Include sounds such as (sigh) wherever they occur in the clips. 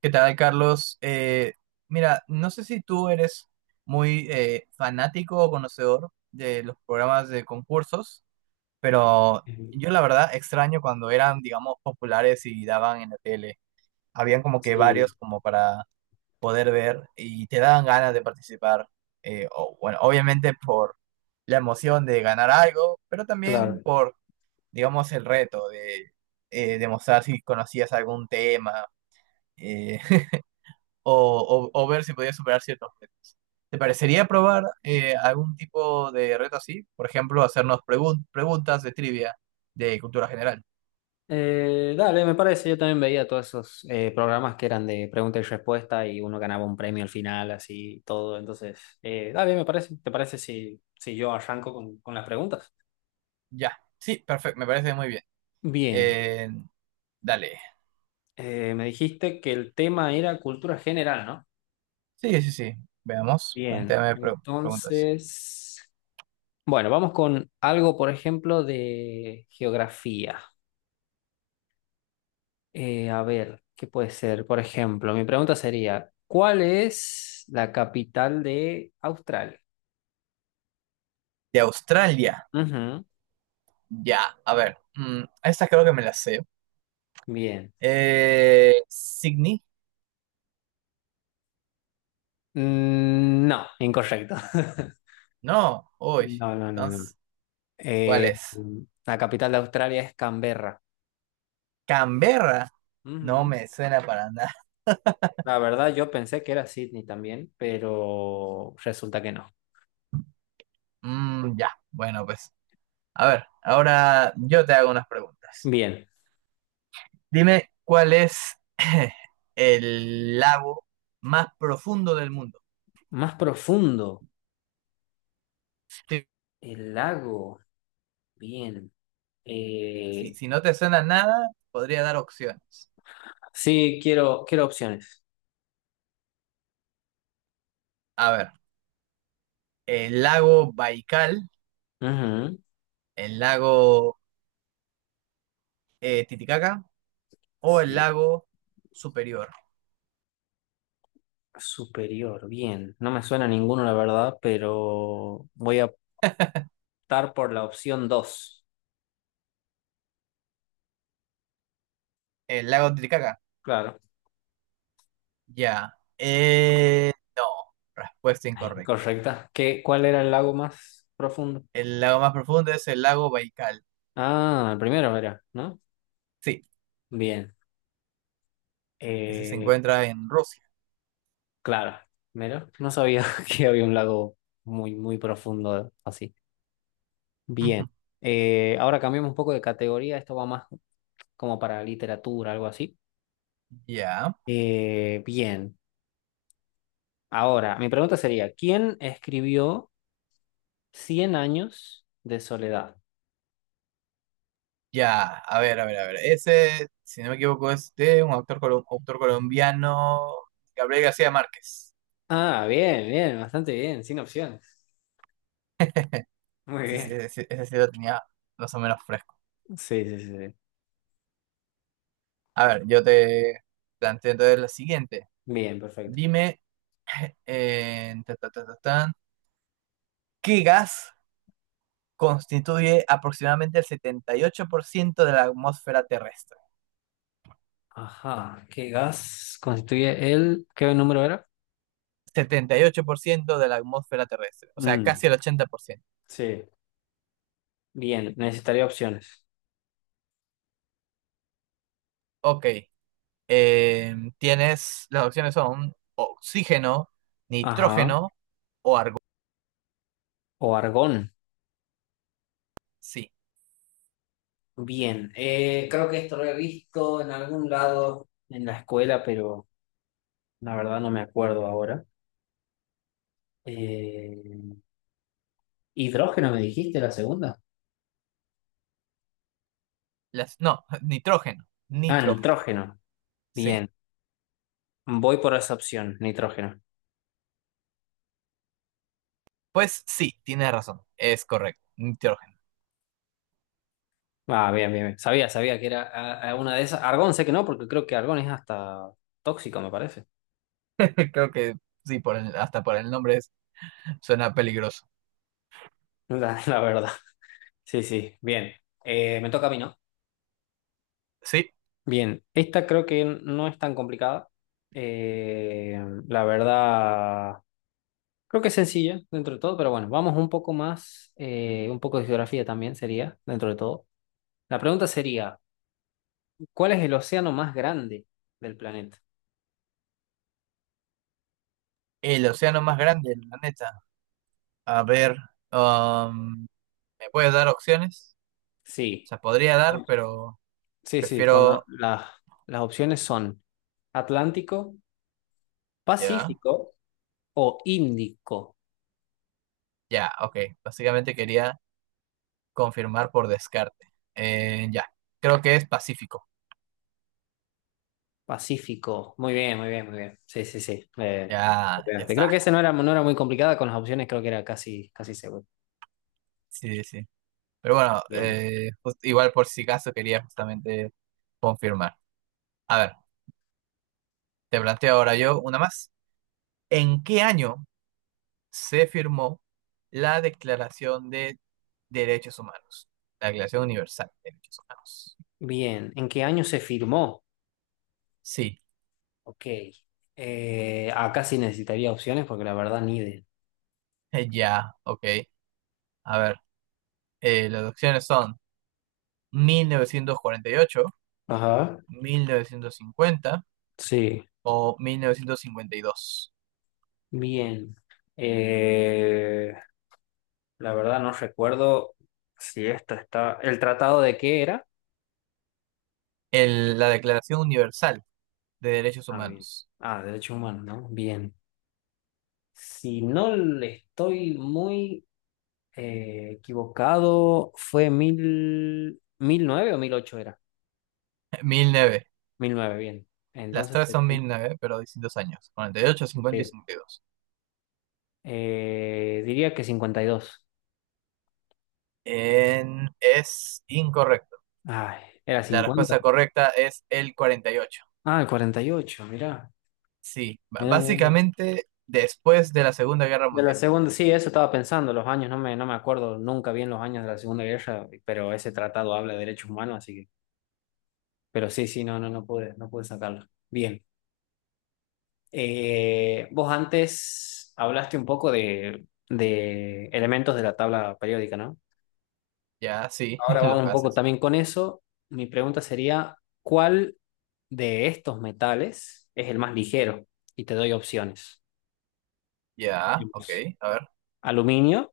¿Qué tal, Carlos? Mira, no sé si tú eres muy fanático o conocedor de los programas de concursos, pero yo la verdad extraño cuando eran, digamos, populares y daban en la tele. Habían como que Sí, varios como para poder ver y te daban ganas de participar. Bueno, obviamente por la emoción de ganar algo, pero también claro. por, digamos, el reto de demostrar si conocías algún tema. eh, o ver si podía superar ciertos retos. ¿Te parecería probar algún tipo de reto así? Por ejemplo, hacernos preguntas de trivia de cultura general. Dale, me parece, yo también veía todos esos programas que eran de pregunta y respuesta y uno ganaba un premio al final, así y todo. Entonces, dale, me parece. ¿Te parece si yo arranco con las preguntas? Ya, sí, perfecto, me parece muy bien. Bien, Eh, Dale. Me dijiste que el tema era cultura general, ¿no? Sí, sí, sí. Veamos, Bien, plantéame preguntas. entonces, bueno, vamos con algo, por ejemplo, de geografía. A ver, ¿qué puede ser? Por ejemplo, mi pregunta sería, ¿cuál es la capital de Australia? De Australia, Ujú. ya, a ver. Esta creo que me la sé. Bien. Sydney, Mm, no, incorrecto. (laughs) no, uy. No, no, no, no. Entonces, ¿cuál Eh, es? la capital de Australia es Canberra. Canberra, no Ujú. me suena para nada. La verdad, yo pensé que era Sydney también, pero resulta que no. Mm, ya, bueno, pues. A ver, ahora yo te hago unas preguntas. Bien. Dime cuál es (laughs) el lago más profundo del mundo. Más profundo, Si, el lago. Bien. si- Eh, si no te suena nada, podría dar opciones. sí, quiero opciones. A ver, el lago Baikal, Ujú. el lago Titicaca o el Sí. lago Superior. Superior, bien. No me suena ninguno, la verdad, pero voy a optar por la opción dos. El lago Titicaca, Claro, ya. No, respuesta (laughs) incorrecta. correcta. ¿Cuál era el lago más profundo? El lago más profundo es el lago Baikal. Ah, el primero era, ¿no? Sí, Bien. ese se Eh, encuentra en Rusia. claro, mira, no sabía (laughs) que había un lago muy, muy profundo así. Bien. (laughs) Ahora cambiamos un poco de categoría. Esto va más como para literatura, algo así. Ya, Bien. Ahora, mi pregunta sería, ¿quién escribió Cien años de soledad? ya, a ver, a ver, a ver. Ese, si no me equivoco, es de un autor colombiano, Gabriel García Márquez. Ah, bien, bien, bastante bien, sin opciones. Muy Sí, sí, bien. sí, sí, ese sí lo tenía más o menos fresco. Sí, sí, sí, sí. A ver, yo te planteo entonces la siguiente. Bien, perfecto. Dime, eh, ta, ta, ta, ta, tan, ¿qué gas constituye aproximadamente el 78% de la atmósfera terrestre? Ajá, ¿qué gas constituye el? ¿Qué número era? 78% de la atmósfera terrestre, o sea, Mm, casi el 80%. sí, bien, necesitaría opciones. Ok, las opciones son oxígeno, Ajá. nitrógeno o argón. O argón. Sí, Bien, creo que esto lo he visto en algún lado en la escuela, pero la verdad no me acuerdo ahora. Eh, ¿Hidrógeno me dijiste la segunda? No, (laughs) nitrógeno, Ah, nitrógeno, nitrógeno. sí. Bien, voy por esa opción, nitrógeno. Pues sí, tienes razón, es correcto, nitrógeno. Ah, bien, bien, bien. Sabía que era una de esas. Argón sé que no, porque creo que Argón es hasta tóxico, me parece. (laughs) Creo que sí, hasta por el nombre suena peligroso. (laughs) La verdad. Sí, sí, bien. Me toca a mí, ¿no? Sí, Bien, esta creo que no es tan complicada. Eh, la verdad, creo que es sencilla dentro de todo, pero bueno, vamos un poco más, un poco de geografía también sería dentro de todo. La pregunta sería, ¿cuál es el océano más grande del planeta? el océano más grande del planeta. A ver, um, ¿me puedes dar opciones? O Sí. sea, podría dar, pero Sí, sí, prefiero... las opciones son Atlántico, Ya, Pacífico o Índico. ya, ok. Básicamente quería... Confirmar por descarte. Ya, creo que es Pacífico. Pacífico. Muy bien, muy bien, muy bien. Sí, sí, sí. Le Ya, ya pegaste. está. Creo que esa no era, no era muy complicada con las opciones, creo que era casi, casi seguro. Sí, sí. Sí. Pero bueno, Bien. Igual por si acaso quería justamente confirmar. A ver, te planteo ahora yo una más. ¿En qué año se firmó la Declaración de Derechos Humanos? La Declaración Universal de Derechos Humanos. Bien. ¿En qué año se firmó? Sí, Ok. Acá sí necesitaría opciones porque la verdad ni de. (laughs) Ya, ok. A ver, las opciones son mil novecientos cuarenta y ocho, Ajá. mil novecientos cincuenta Sí. o mil novecientos cincuenta y dos. Bien. Eh, la verdad no recuerdo si esto está. ¿El tratado de qué era? La Declaración Universal de Derechos Ah, bien. Humanos. Ah, derechos humanos, ¿no? Bien. Si no le estoy muy equivocado, fue mil nueve o mil ocho era. (laughs) Mil nueve. Mil nueve, bien. Las Entonces, tres son 1009 pero distintos años, 48, cincuenta y sí. cincuenta y dos. Diría que 52. Es incorrecto. Ay, era La 50. respuesta correcta es el cuarenta y ocho. Ah, el 48, mirá. Sí, Mirá, mirá, mirá. básicamente después de la Segunda Guerra De la Mundial. segunda, sí, eso estaba pensando, los años, no me acuerdo nunca bien los años de la Segunda Guerra, pero ese tratado habla de derechos humanos, así que. Pero sí, sí, no, no, no pude sacarlo. Bien. Vos antes hablaste un poco de elementos de la tabla periódica, ¿no? Ya, sí, Ahora (laughs) los vamos un poco gases. también con eso. Mi pregunta sería, ¿cuál de estos metales es el más ligero? Y te doy opciones. Ya, ok, Tenemos a ver. aluminio,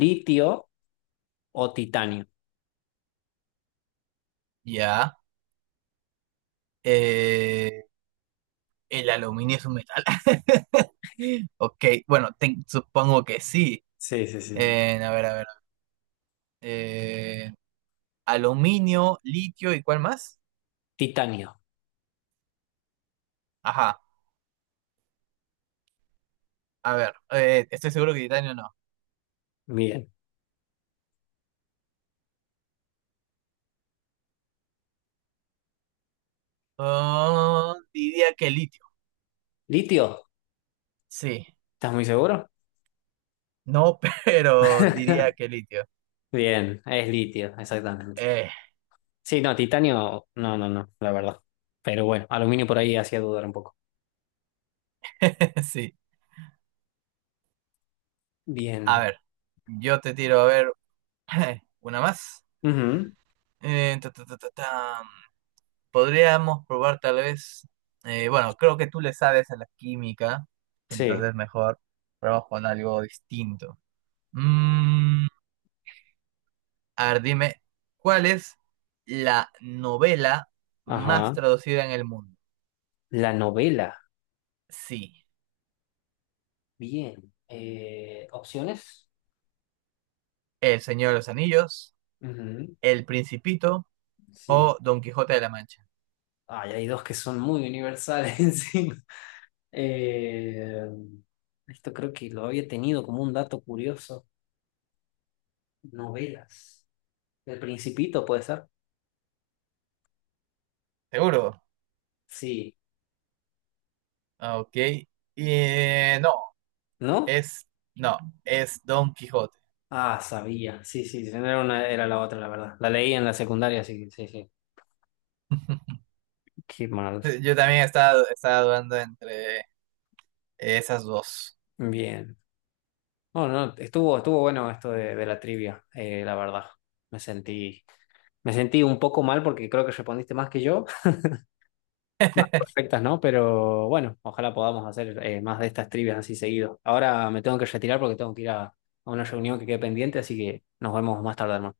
litio o titanio. Ya. eh, el aluminio es un metal. (laughs) Ok, bueno, supongo que sí. Sí, sí, sí. A ver, a ver. eh, aluminio, litio y ¿cuál más? Titanio. Ajá, a ver. Estoy seguro que titanio no. Bien. Ah, diría que litio. ¿Litio? Sí, ¿Estás muy seguro? no, (laughs) pero diría (laughs) que litio. Bien, es litio, exactamente. Eh, Sí, no, titanio, no, no, no, la verdad. Pero bueno, aluminio por ahí hacía dudar un poco. (laughs) sí, a Bien. ver. Yo te tiro, a ver, (clears throat) una más. Ujú. Ta, ta, ta, ta, tam. Podríamos probar tal vez. Bueno, creo que tú le sabes a la química, Sí, entonces mejor probamos con algo distinto. Mm, A ver, dime, ¿cuál es la novela más ajá. traducida en el mundo? La novela, Sí, bien. Opciones. El Señor de los Anillos, Ujú. El Principito Sí. o Don Quijote de la Mancha. Ay, hay dos que son muy universales (laughs) encima. Eh, Esto creo que lo había tenido como un dato curioso. Novelas. El Principito puede ser. ¿Seguro? Sí, Ah, ok. Y, eh, no, ¿no? es, no, es Don Quijote. Ah, sabía. Sí, sí, sí, era la otra, la verdad. La leí en la secundaria, sí, sí, sí. (laughs) Qué mal. Yo también estaba dudando entre esas dos. Bien. No, no, estuvo bueno esto de la trivia, la verdad. Me sentí, me sentí un poco mal porque creo que respondiste más que yo. (laughs) Más (laughs) perfectas, ¿no? Pero bueno, ojalá podamos hacer más de estas trivias así seguido. Ahora me tengo que retirar porque tengo que ir a una reunión que quede pendiente, así que nos vemos más tarde, hermano.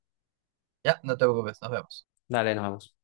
Ya, no te preocupes, nos vemos. Dale, nos vemos.